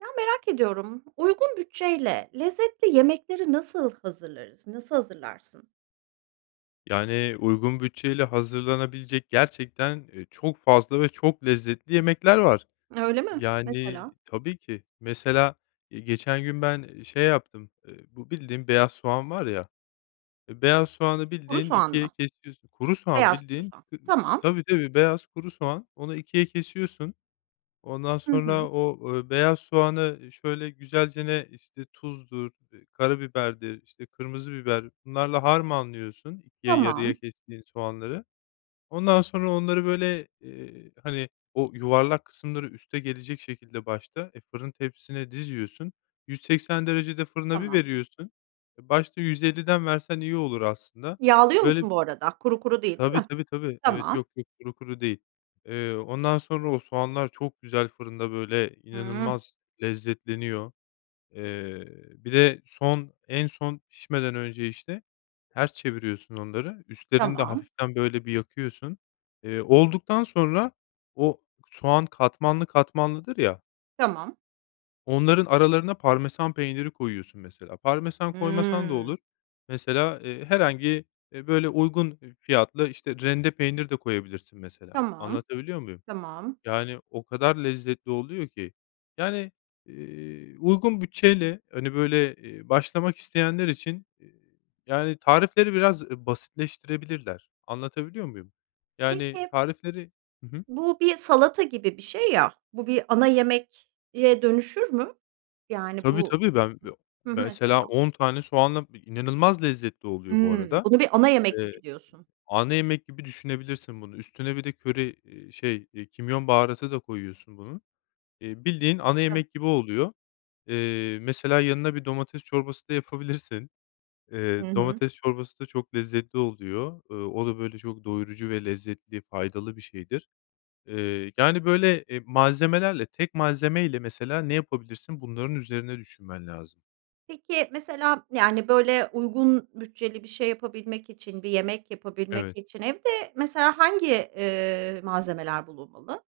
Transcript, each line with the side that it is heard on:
right: Ya, merak ediyorum. Uygun bütçeyle lezzetli yemekleri nasıl hazırlarız, nasıl hazırlarsın?
left: Yani, uygun bütçeyle hazırlanabilecek gerçekten, eee, çok fazla ve çok lezzetli yemekler var.
right: Öyle mi?
left: Yani
right: Mesela?
left: Tabii ki. Mesela, eee, geçen gün ben, eee, şey yaptım. Eee, bu bildiğin beyaz soğan var ya. Eee, beyaz soğanı
right: Kuru
left: bildiğin
right: soğan
left: 2'ye
right: mı?
left: kesiyorsun. Kuru soğan
right: Beyaz kuru
left: bildiğin
right: soğan.
left: kırı
right: Tamam.
left: tabii tabii beyaz kuru soğan, onu 2'ye kesiyorsun. Ondan
right: Hı
left: sonra
right: hı.
left: o, ööö, beyaz soğanı şöyle güzelce, işte, tuzdur, [unintelligible] karabiberdir, işte, kırmızı biber, bunlarla harmanlıyorsun 2'ye yarıya
right: Tamam.
left: kestiğin soğanları. Ondan sonra onları, böyle, eee, hani, o yuvarlak kısımları üste gelecek şekilde başta, e, fırın tepsisine diziyorsun. 180 derecede fırına bir
right: Tamam.
left: veriyorsun e, başta 150'den versen iyi olur aslında.
right: Yağlıyor
left: Böyle
right: musun bu arada? Kuru kuru değil, değil
left: Tabii,
right: mi?
left: tabii, tabii. Evet,
right: Tamam.
left: yok, yok. Kuru kuru değil. Eee, ondan sonra o soğanlar çok güzel fırında böyle
right: Hıh.
left: inanılmaz lezzetleniyor. Eee, bir de son en son pişmeden önce, işte, ters çeviriyorsun onları, üstlerini de
right: Tamam.
left: hafiften, böyle, bir yakıyorsun. Eee, olduktan sonra o k soğan katmanlı katmanlıdır ya
right: Tamam.
left: onların aralarına Parmesan peyniri koyuyorsun mesela. Parmesan koymasan da
right: Hımm.
left: olur. Mesela, eee, herhangi, eee, böyle uygun eb fiyatlı, işte, rende peynir de koyabilirsin mesela,
right: Tamam,
left: anlatabiliyor muyum?
right: tamam.
left: Yani, o kadar lezzetli oluyor ki. Yani, eee, uygun bütçeyle, hani, böyle, eee, başlamak isteyenler için, eee, yani, tarifleri biraz, eee, basitleştirebilirler, anlatabiliyor muyum? Yani,
right: Peki
left: tarifleri Hı hı.
right: bu bir salata gibi bir şey ya, bu bir ana yemek diye dönüşür mü? Yani,
left: Tabii,
right: bu
left: tabii. Ben, ya,
right: hı hı, mesela.
left: mesela 10 tane soğanla bi inanılmaz lezzetli oluyor bu
right: Hımm.
left: arada.
right: Bunu bir ana yemek
left: Eee,
right: gibi diyorsun.
left: ana yemek gibi düşünebilirsin bunu. Üstüne bir de köri, eee, şey, eee, kimyon baharatı da koyuyorsun bunun, eee, bildiğin ana
right: Evet.
left: yemek gibi oluyor. Eee, mesela yanına bir domates çorbası da yapabilirsin.
right: Hı
left: Eee,
right: hı.
left: domates çorbası da çok lezzetli oluyor, ııı, o da, böyle, çok doyurucu ve lezzetli, faydalı bir şeydir. Eee, yani, böyle, eee, malzemelerle, tek malzeme ile mesela ne yapabilirsin bunların üzerine düşünmen lazım.
right: Peki, mesela, yani, böyle, uygun bütçeli bir şey yapabilmek için, bir yemek yapabilmek
left: Evet.
right: için evde, mesela, hangi, eee, malzemeler bulunmalı?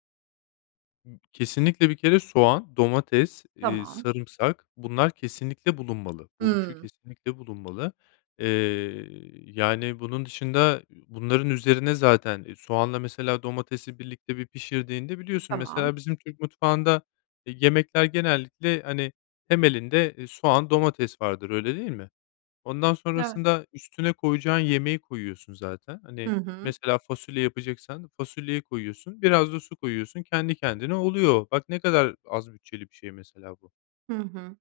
left: Kesinlikle, bir kere soğan, domates, eee,
right: Tamam.
left: sarımsak, bunlar kesinlikle bulunmalı, bu 3'ü
right: Hıı.
left: kesinlikle bulunmalı. Eee, yani, bunun dışında, ü bunların üzerine, zaten, eee, soğanla, mesela, domatesi birlikte bir pişirdiğinde biliyorsun,
right: Tamam.
left: mesela, bizim Türk mutfağında, eee, yemekler genellikle, hani, temelinde, eee, soğan, domates vardır. Öyle değil mi? Ondan
right: Eve
left: sonrasında üstüne koyacağın yemeği koyuyorsun zaten.
right: Hı
left: Hani,
right: hı.
left: mesela, fasulye yapacaksan fasulyeyi koyuyorsun, biraz da su koyuyorsun kendi kendine oluyor. Bak, ne kadar az bütçeli bir şey, mesela, bu.
right: Hı hı.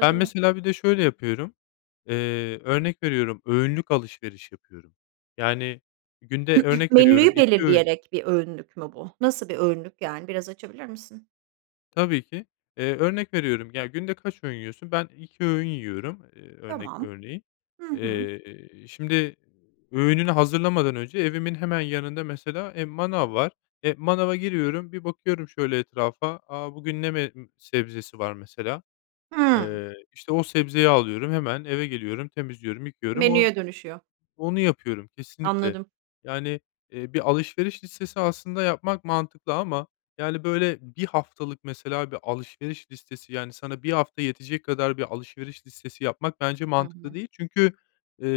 left: Ben, mesela, bir de şöyle yapıyorum, eee, örnek veriyorum, öğünlük alışveriş yapıyorum, yani, günde, örnek veriyorum,
right: Menüyü
left: 2 öğün
right: belirleyerek bir öğünlük mü bu? Nasıl bir öğünlük yani? Biraz açabilir misin?
left: Tabii ki, eee, örnek veriyorum, ya, günde kaç öğün yiyorsun? Ben 2 öğün yiyorum. Eee, örnek
right: Tamam.
left: örneğin,
right: Hı hı.
left: eee, şimdi öğününü hazırlamadan önce evimin hemen yanında, mesela, eee, manav var. Eee, manava giriyorum, bir bakıyorum şöyle etrafa. A, bugün ne me sebzesi var, mesela,
right: Hıı.
left: eee, işte, o sebzeyi alıyorum. Hemen eve geliyorum, temizliyorum, yıkıyorum. O
right: Menüye dönüşüyor.
left: onu yapıyorum kesinlikle.
right: Anladım.
left: Yani, eee, bir alışveriş listesi aslında yapmak mantıklı ama, yani, böyle, 1 haftalık, mesela, bir alışveriş listesi, yani, sana 1 hafta yetecek kadar bir alışveriş listesi yapmak bence
right: Hı
left: mantıklı
right: hı.
left: değil. Çünkü, eee,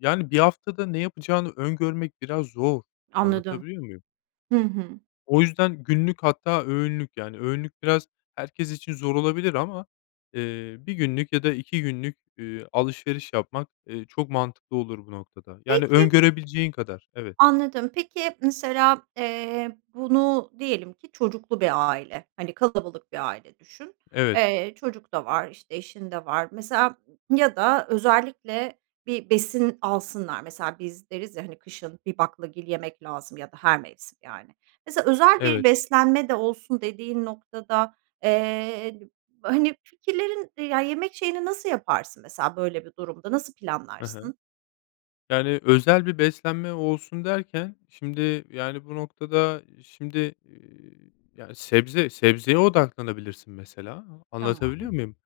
left: yani, 1 haftada ne yapacağını öngörmek biraz zor.
right: Anladım.
left: Anlatabiliyor muyum?
right: Hı hı.
left: O yüzden günlük, hatta öğünlük, yani, öğünlük biraz herkes için zor olabilir ama, eee, 1 günlük ya da 2 günlük, eee, alışveriş yapmak, eee, çok mantıklı olur, bu noktada, yani,
right: Peki
left: öngörebileceğin kadar, evet.
right: Anladım. Peki, mesela, eee, bunu diyelim ki çocuklu bir aile, hani, kalabalık bir aile düşün,
left: Evet.
right: eee, çocuk da var, işte, eşin de var. Mesela ya da özellikle bir besin alsınlar, mesela, biz deriz, ya, hani, kışın bir baklagil yemek lazım ya da her mevsim yani. Mesela, özel bir
left: Evet.
right: beslenme de olsun dediğin noktada, eee, hani, fikirlerin, ya, yemek şeyini nasıl yaparsın, mesela, böyle bir durumda? Nasıl
left: Hı hı.
right: planlarsın?
left: Yani, özel bir beslenme olsun derken, şimdi, yani, bu noktada, şimdi, iii, yani, sebze sebzeye odaklanabilirsin, mesela,
right: Tamam.
left: anlatabiliyor muyum?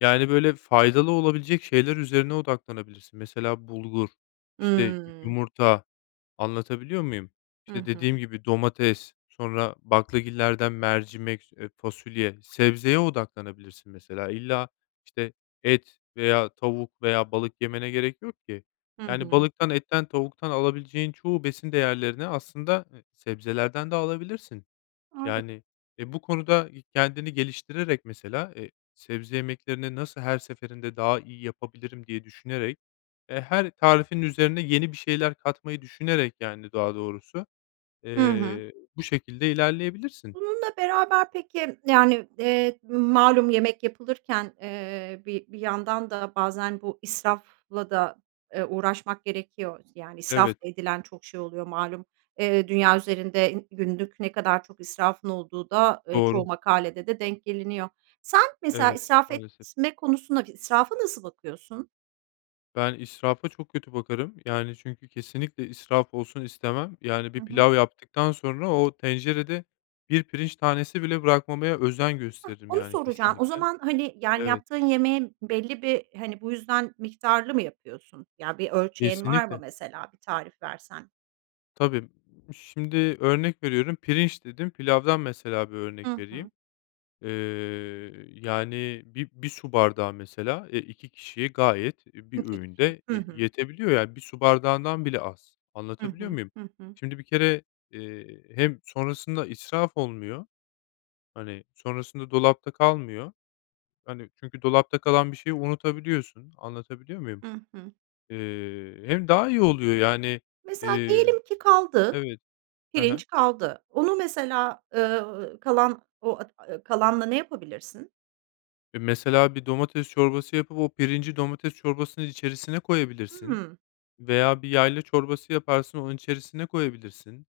left: Yani, böyle, faydalı olabilecek şeyler üzerine odaklanabilirsin. Mesela, bulgur, işte, y
right: Hımm.
left: yumurta, anlatabiliyor muyum?
right: Hı
left: İşte, dediğim
right: hı.
left: gibi, domates, sonra baklagillerden mercimek, s eee, fasulye, sebzeye odaklanabilirsin, mesela. İlla, işte, et veya tavuk veya balık yemene gerek yok ki,
right: Hı
left: yani,
right: hı.
left: balıktan, etten, tavuktan alabileceğin çoğu besin değerlerini, aslında, e sebzelerden de alabilirsin.
right: A! Evet.
left: Yani, e, bu konuda kendini geliştirerek, mesela, eee, sebze yemeklerini nasıl her seferinde daha iyi yapabilirim diye düşünerek, e, her tarifin üzerine yeni bir şeyler katmayı düşünerek, yani, daha doğrusu,
right: Hı hı.
left: eee, bu şekilde ilerleyebilirsin.
right: Bununla beraber, peki, yani, eee, malum, yemek yapılırken, eee, bi bir yandan da bazen bu israfla da, eee, uğraşmak gerekiyor, yani, israf
left: Evet.
right: edilen çok şey oluyor malum. Eee, dünya üzerinde i günlük ne kadar çok israfın olduğu da, eee, çoğu
left: Doğru.
right: makalede de denk geliniyor. Sen, mesela,
left: Evet.
right: israf
left: Maalesef.
right: etme konusuna, b israfa nasıl bakıyorsun?
left: Ben israfa çok kötü bakarım. Yani, çünkü kesinlikle israf olsun istemem. Yani, bir
right: Hı hı.
left: pilav yaptıktan sonra o tencerede 1 pirinç tanesi bile bırakmamaya özen
right: Hah,
left: gösteririm.
right: onu
left: Yani,
right: soracağım. O
left: kesinlikle.
right: zaman, hani, yani,
left: Evet.
right: yaptığın yemeğin belli bir, hani, bu yüzden miktarlı mı yapıyorsun? Ya, bir ölçeğin var mı?
left: Kesinlikle.
right: Mesela bir tarif versen?
left: Tabii, şimdi örnek veriyorum pirinç dedin pilavdan, mesela, bir örnek
right: Hı hı.
left: vereyim. Eee, yani, bi bir su bardağı, mesela, eee, 2 kişiye gayet, e, bir
right: 2 kişiye.
left: öğünde
right: Hı
left: ye
right: hı.
left: yetebiliyor, yani, 1 su bardağından bile az,
right: Hı
left: anlatabiliyor
right: hı.
left: muyum?
right: Hı hı.
left: Şimdi, bir kere, eee, hem sonrasında israf olmuyor, hani, sonrasında dolapta kalmıyor. Hani, çünkü dolapta kalan bir şeyi unutabiliyorsun, anlatabiliyor muyum?
right: Hı hı.
left: Eee, hem daha iyi oluyor yani.
right: Mesela
left: Eee,
right: diyelim ki kaldı,
left: evet, hı hı.
right: pirinç kaldı. Onu, mesela, ııı, kalan, o, [unintelligible] kalanla ne yapabilirsin?
left: E, mesela, bir domates çorbası yapıp o pirinci domates çorbasının içerisine koyabilirsin
right: Hıı.
left: veya bir yayla çorbası yaparsın onun içerisine koyabilirsin,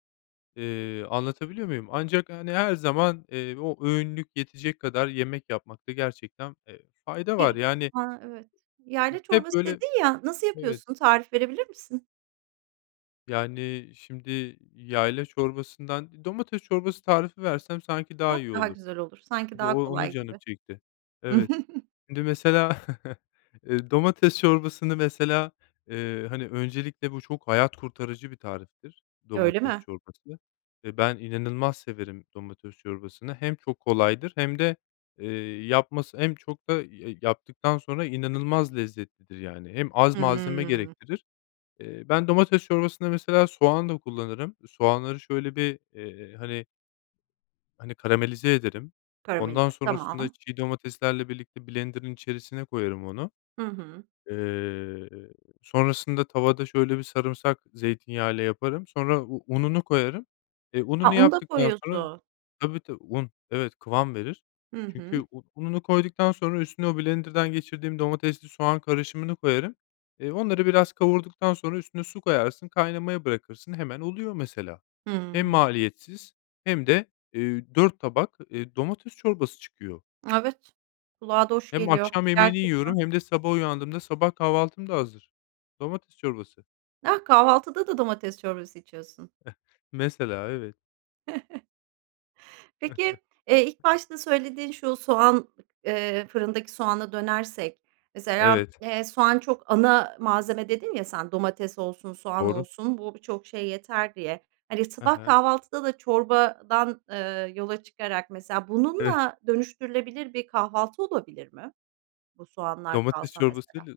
left: eee, anlatabiliyor muyum? Ancak, hani, her zaman, eee, o öğünlük yetecek kadar yemek yapmakta gerçekten, eee, fayda var
right: Ge
left: yani
right: A! Evet. Yayla
left: [unintelligible] Hep
right: çorbası
left: böyle,
right: dedin ya, nasıl
left: evet.
right: yapıyorsun, tarif verebilir misin?
left: Yani, şimdi, yayla çorbasından, domates çorbası tarifi versem sanki daha iyi
right: Çok daha
left: olur.
right: güzel olur sanki daha
left: Doğ onu
right: kolay
left: canım
right: gibi.
left: çekti. Evet, şimdi, mesela, eee, domates çorbasını, mesela, eee, hani, öncelikle bu çok hayat kurtarıcı bir tariftir.
right: Öyle
left: Domates
right: mi?
left: çorbası ve ben inanılmaz severim domates çorbasını hem çok kolaydır hem de, eee, yapması hem çok da ya yaptıktan sonra inanılmaz lezzetlidir, yani, hem az malzeme
right: Hımm.
left: gerektirir. Eee, ben domates çorbasında, mesela, soğan da kullanırım. Soğanları şöyle bir, eee, hani hani, karamelize ederim,
right: Karamelize,
left: ondan sonrasında
right: tamam.
left: çiğ domateslerle birlikte blenderın içerisine koyarım onu.
right: Hı hı.
left: Eee, sonrasında tavada şöyle bir sarımsak zeytinyağı ile yaparım sonra u ununu koyarım. E,
right: A,
left: ununu
right: un da
left: yaptıktan sonra
right: koyuyorsun.
left: tabii, tabii, un, evet, kıvam verir
right: Hı
left: çünkü
right: hı.
left: u ununu koyduktan sonra üstüne o blenderdan geçirdiğim domatesli soğan karışımını koyarım. Eee, onları biraz kavurduktan sonra üstüne su koyarsın, kaynamaya bırakırsın. Hemen oluyor mesela. Hem
right: Hıı.
left: maliyetsiz hem de, eee, 4 tabak, eee, domates çorbası çıkıyor.
right: Evet, kulağa da hoş
left: Hem
right: geliyor
left: akşam yemeğini
right: gerçekten.
left: yiyorum hem de sabah uyandığımda sabah kahvaltım da hazır. Domates çorbası.
right: Ah, kahvaltıda da domates çorbası içiyorsun.
left: Mesela, evet.
right: Peki, eee, ilk başta söylediğin şu soğan, eee fırındaki soğana dönersek, mesela,
left: Evet.
right: eee, soğan çok ana malzeme dedin ya, sen, domates olsun, soğan
left: Doğru.
right: olsun bu birçok şey yeter diye, hani,
left: Hı
right: sabah
left: hı.
right: kahvaltıda da çorbadan, eee, yola çıkarak, mesela,
left: [unintelligible]
right: bununla dönüştürülebilir bir kahvaltı olabilir mi? Bu soğanlar
left: Domates
right: kalsa
left: çorbası
right: mesela.
left: ile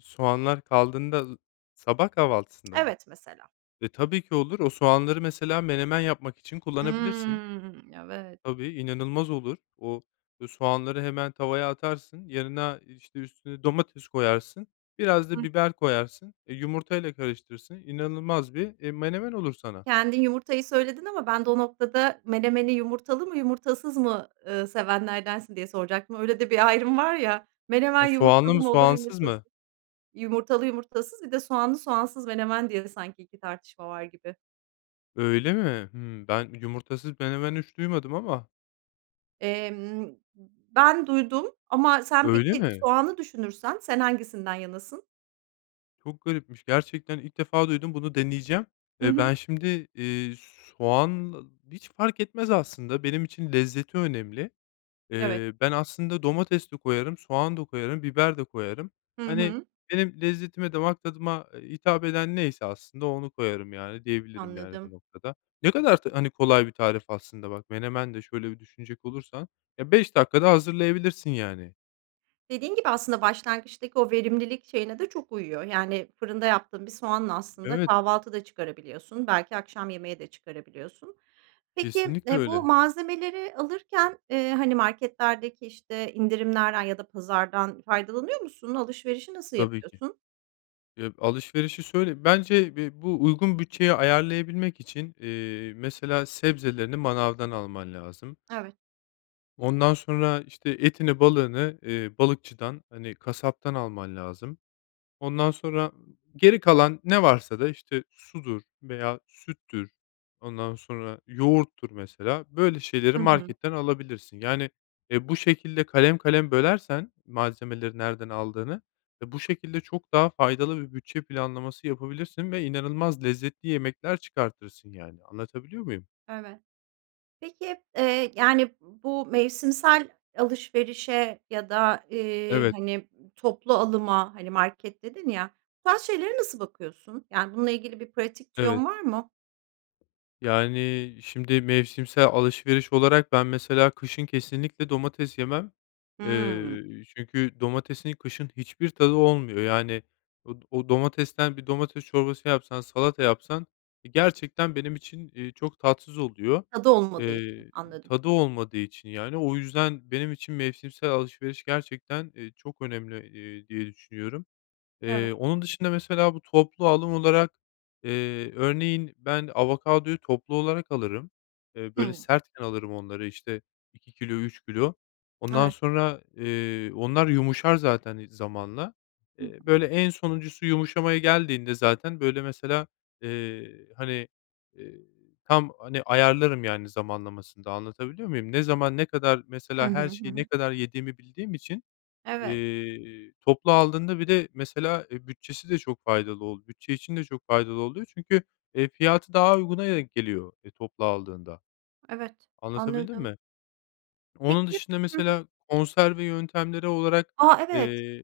left: soğanlar kaldığında sabah kahvaltısında mı?
right: Evet, mesela.
left: E, tabii ki olur. O soğanları, mesela, menemen yapmak için kullanabilirsin.
right: Hımm. Evet.
left: Tabii, inanılmaz olur. O, ııı, soğanları hemen tavaya atarsın. Yanına, işte, üstüne domates koyarsın biraz
right: Hı
left: da
right: hı.
left: biber koyarsın, eee, yumurtayla karıştırırsın inanılmaz bir, eee, menemen olur sana.
right: Kendin yumurtayı söyledin ama ben de o noktada menemeni yumurtalı mı, yumurtasız mı, eee, sevenlerdensin diye soracaktım. Öyle de bir ayrım var ya, menemen
left: Ha, soğanlı
right: yumurtalı
left: mı,
right: mı olur,
left: soğansız
right: yumurtasız
left: mı?
right: Yumurtalı, yumurtasız, bir de soğanlı, soğansız menemen diye sanki 2 tartışma var gibi.
left: Öyle mi? Hımm. Ben yumurtasız menemen hiç duymadım ama.
right: Emm, ben duydum ama sen
left: Öyle
right: peki,
left: mi?
right: soğanı düşünürsen, sen hangisinden yanasın?
left: Çok garipmiş, gerçekten ilk defa duydum, bunu deneyeceğim.
right: Hı
left: Eee,
right: hı.
left: ben şimdi, eee, soğan hiç fark etmez aslında benim için, lezzeti önemli.
right: Evet.
left: Eee, ben aslında domates de koyarım, soğan da koyarım, biber de koyarım.
right: Hı
left: Hani,
right: hı.
left: benim lezzetime, damak tadıma, eee, hitap eden neyse aslında onu koyarım, yani, diyebilirim, yani, bu
right: Anladım.
left: noktada. Ne kadar t hani, kolay bir tarif aslında, bak, menemen de şöyle bir düşünecek olursan, ya, 5 dakikada hazırlayabilirsin, yani.
right: Dediğin gibi aslında başlangıçtaki o verimlilik şeyine de çok uyuyor. Yani, fırında yaptığın bir soğanla aslında
left: Evet.
right: kahvaltı da çıkarabiliyorsun. Belki akşam yemeği de çıkarabiliyorsun. Peki,
left: Kesinlikle
right: eee, bu
left: öyle.
right: malzemeleri alırken, eee, hani, marketlerdeki, işte, indirimlerden ya da pazardan faydalanıyor musun? Alışverişi nasıl
left: Tabii ki.
right: yapıyorsun?
left: Ya, alışverişi söyle bence bi bu uygun bütçeye ayarlayabilmek için, eee, mesela sebzelerini manavdan alman lazım.
right: Evet.
left: Ondan sonra, işte, etini, balığını, eee, balıkçıdan, hani, kasaptan alman lazım. Ondan sonra geri kalan ne varsa da, işte, sudur veya süttür, ondan sonra yoğurttur, mesela, böyle şeyleri
right: Hı hı.
left: marketten alabilirsin. Yani, eee, bu şekilde kalem kalem bölersen malzemeleri nereden aldığını ve bu şekilde çok daha faydalı bir bütçe planlaması yapabilirsin ve inanılmaz lezzetli yemekler çıkartırsın, yani, anlatabiliyor muyum?
right: Evet. Peki, eee, yani, bu mevsimsel alışverişe ya da, eee,
left: Evet.
right: hani, toplu alıma, hani, market dedin ya, bu tarz şeylere nasıl bakıyorsun? Yani, bununla ilgili bir pratik
left: Evet.
right: tüyon var mı?
left: Yani, şimdi mevsimsel alışveriş olarak ben, mesela, kışın kesinlikle domates yemem.
right: Hıı.
left: Eee, çünkü domatesin kışın hiçbir tadı olmuyor, yani, o o domatesten bir domates çorbası yapsan, salata yapsan, eee, gerçekten benim için, eee, çok tatsız oluyor.
right: Tadı olmadığı için,
left: Eee,
right: anladım.
left: tadı olmadığı için, yani, o yüzden benim için mevsimsel alışveriş gerçekten, eee, çok önemli, eee, diye düşünüyorum.
right: Evet.
left: Eee, onun dışında, mesela, bu toplu alım olarak, eee, örneğin, ben avokadoyu toplu olarak alırım. Eee, böyle,
right: Hı.
left: sertken alırım onları, işte, 2 kilo, 3 kilo. Ondan
right: Evet.
left: sonra, eee, onlar yumuşar zaten, ııı, zamanla.
right: Hı
left: Eee,
right: hı.
left: böyle, en sonuncusu yumuşamaya geldiğinde zaten, böyle, mesela, eee, hani, eee, tam, hani, ayarlarım, yani, zamanlamasını da anlatabiliyor muyum? Ne zaman, ne kadar,
right: Hı
left: mesela,
right: hı.
left: her
right: Hı
left: şeyi ne
right: hı.
left: kadar yediğimi bildiğim için,
right: Evet.
left: eee, toplu aldığında bir de, mesela, eee, bütçesi de çok faydalı oldu. Bütçe için de çok faydalı oluyor çünkü, eee, fiyatı daha uyguna denk geliyor, eee, toplu aldığında.
right: Evet,
left: Anlatabildim
right: anladım.
left: mi? Onun
right: Peki
left: dışında,
right: hı hı.
left: mesela, konserve yöntemleri olarak,
right: A! Evet.
left: eee,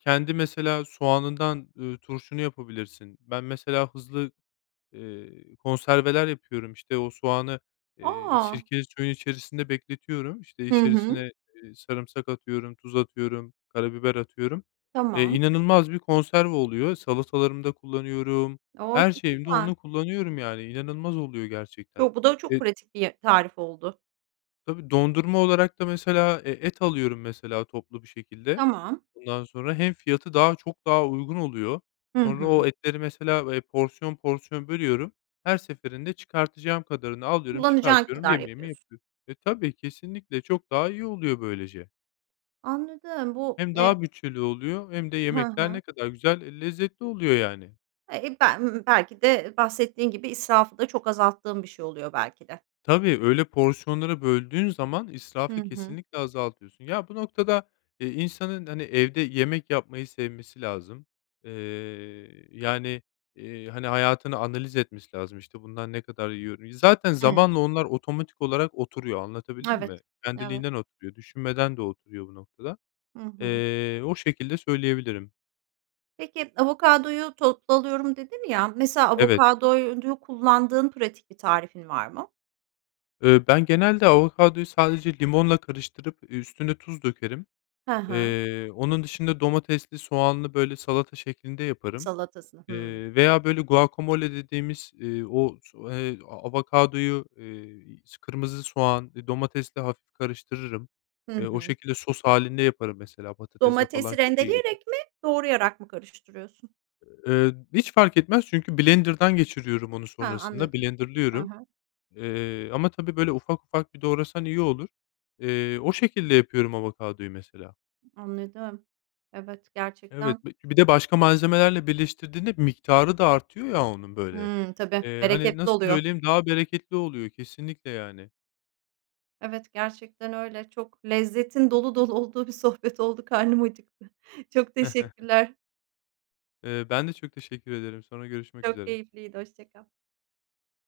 left: kendi, mesela, soğanından, ııı, turşunu yapabilirsin. Ben, mesela, hızlı, eee, konserveler yapıyorum, işte, o soğanı, eee,
right: A!
left: sirkeli suyun içerisinde bekletiyorum, işte,
right: Hı hı.
left: içerisine, eee, sarımsak atıyorum, tuz atıyorum, karabiber atıyorum. Eee,
right: Tamam.
left: inanılmaz bir konserve oluyor. Salatalarımda kullanıyorum,
right: O!
left: her
right: Çok
left: şeyimde
right: güzel.
left: onu kullanıyorum, yani, inanılmaz oluyor gerçekten.
right: Yo, bu da çok
left: E
right: pratik bir ye tarif oldu.
left: Tabii, dondurma olarak da, mesela, e et alıyorum, mesela, toplu bir şekilde.
right: Tamam.
left: Ondan sonra hem fiyatı çok daha uygun oluyor,
right: Hı
left: sonra
right: hı.
left: o etleri, mesela, eee, porsiyon porsiyon bölüyorum, her seferinde çıkartacağım kadarını alıyorum,
right: Kullanacağın
left: çıkartıyorum,
right: kadar
left: yemeğimi
right: yapıyorsun.
left: yapıyorum. E, tabii, kesinlikle çok daha iyi oluyor böylece.
right: Anladım, bu,
left: Hem
right: eee
left: daha bütçeli oluyor hem de
right: Hı
left: yemekler
right: hı.
left: ne kadar güzel, eee, lezzetli oluyor, yani.
right: Eee, ben, belki de bahsettiğin gibi israfı da çok azalttığım bir şey oluyor, belki de.
left: Tabii, öyle porsiyonları böldüğün zaman
right: Hı
left: israfı
right: hı.
left: kesinlikle azaltıyorsun. Ya, bu noktada, eee, insanın, hani, evde yemek yapmayı sevmesi lazım, eee, yani, eee, hani, hayatını analiz etmesi lazım, işte, bundan ne kadar yiyoru Zaten
right: Hıı.
left: zamanla onlar otomatik olarak oturuyor. Anlatabildim mi?
right: Evet. Evet.
left: Kendiliğinden oturuyor, düşünmeden de oturuyor bu noktada.
right: Hı hı.
left: Eee, o şekilde söyleyebilirim.
right: Peki, avokadoyu toplu alıyorum dedin ya, mesela,
left: Evet.
right: avokadoyu kullandığın pratik bir tarifin var mı?
left: Iıı, ben genelde avokadoyu sadece limonla karıştırıp üstüne tuz dökerim.
right: Hı hı.
left: Eee, onun dışında domatesli, soğanlı, böyle, salata şeklinde yaparım.
right: Salatasını. Hımm.
left: Eee, veya, böyle, guacamole dediğimiz, iii, o so eee, avokadoyu, eee s kırmızı soğan, eee, domatesle hafif karıştırırım.
right: Hı
left: Eee, o
right: hı.
left: şekilde sos hâlinde yaparım, mesela, patatesle falan
right: Domatesi
left: çok iyi gider.
right: rendeleyerek mi, doğrayarak mı karıştırıyorsun?
left: Eee, hiç fark etmez çünkü blenderdan geçiriyorum onu
right: Ha,
left: sonrasında,
right: anladım. I
left: blenderlıyorum.
right: hı.
left: Eee, ama tabii, böyle, ufak ufak bir doğrasan iyi olur. Eee, o şekilde yapıyorum avokadoyu mesela.
right: Anladım. Evet, gerçekten
left: Evet, bi bir de başka malzemelerle birleştirdiğinde miktarı da artıyor ya, onun, böyle.
right: Hıı, tabii.
left: Eee, hani,
right: Bereketli
left: nasıl
right: oluyor.
left: söyleyeyim, daha bereketli oluyor kesinlikle, yani.
right: Evet, gerçekten öyle. Çok lezzetin dolu dolu olduğu bir sohbet oldu, karnım acıktı. Çok teşekkürler.
left: Eee, ben de çok teşekkür ederim, sonra görüşmek
right: Çok
left: üzere.
right: keyifliydi, hoşça kal.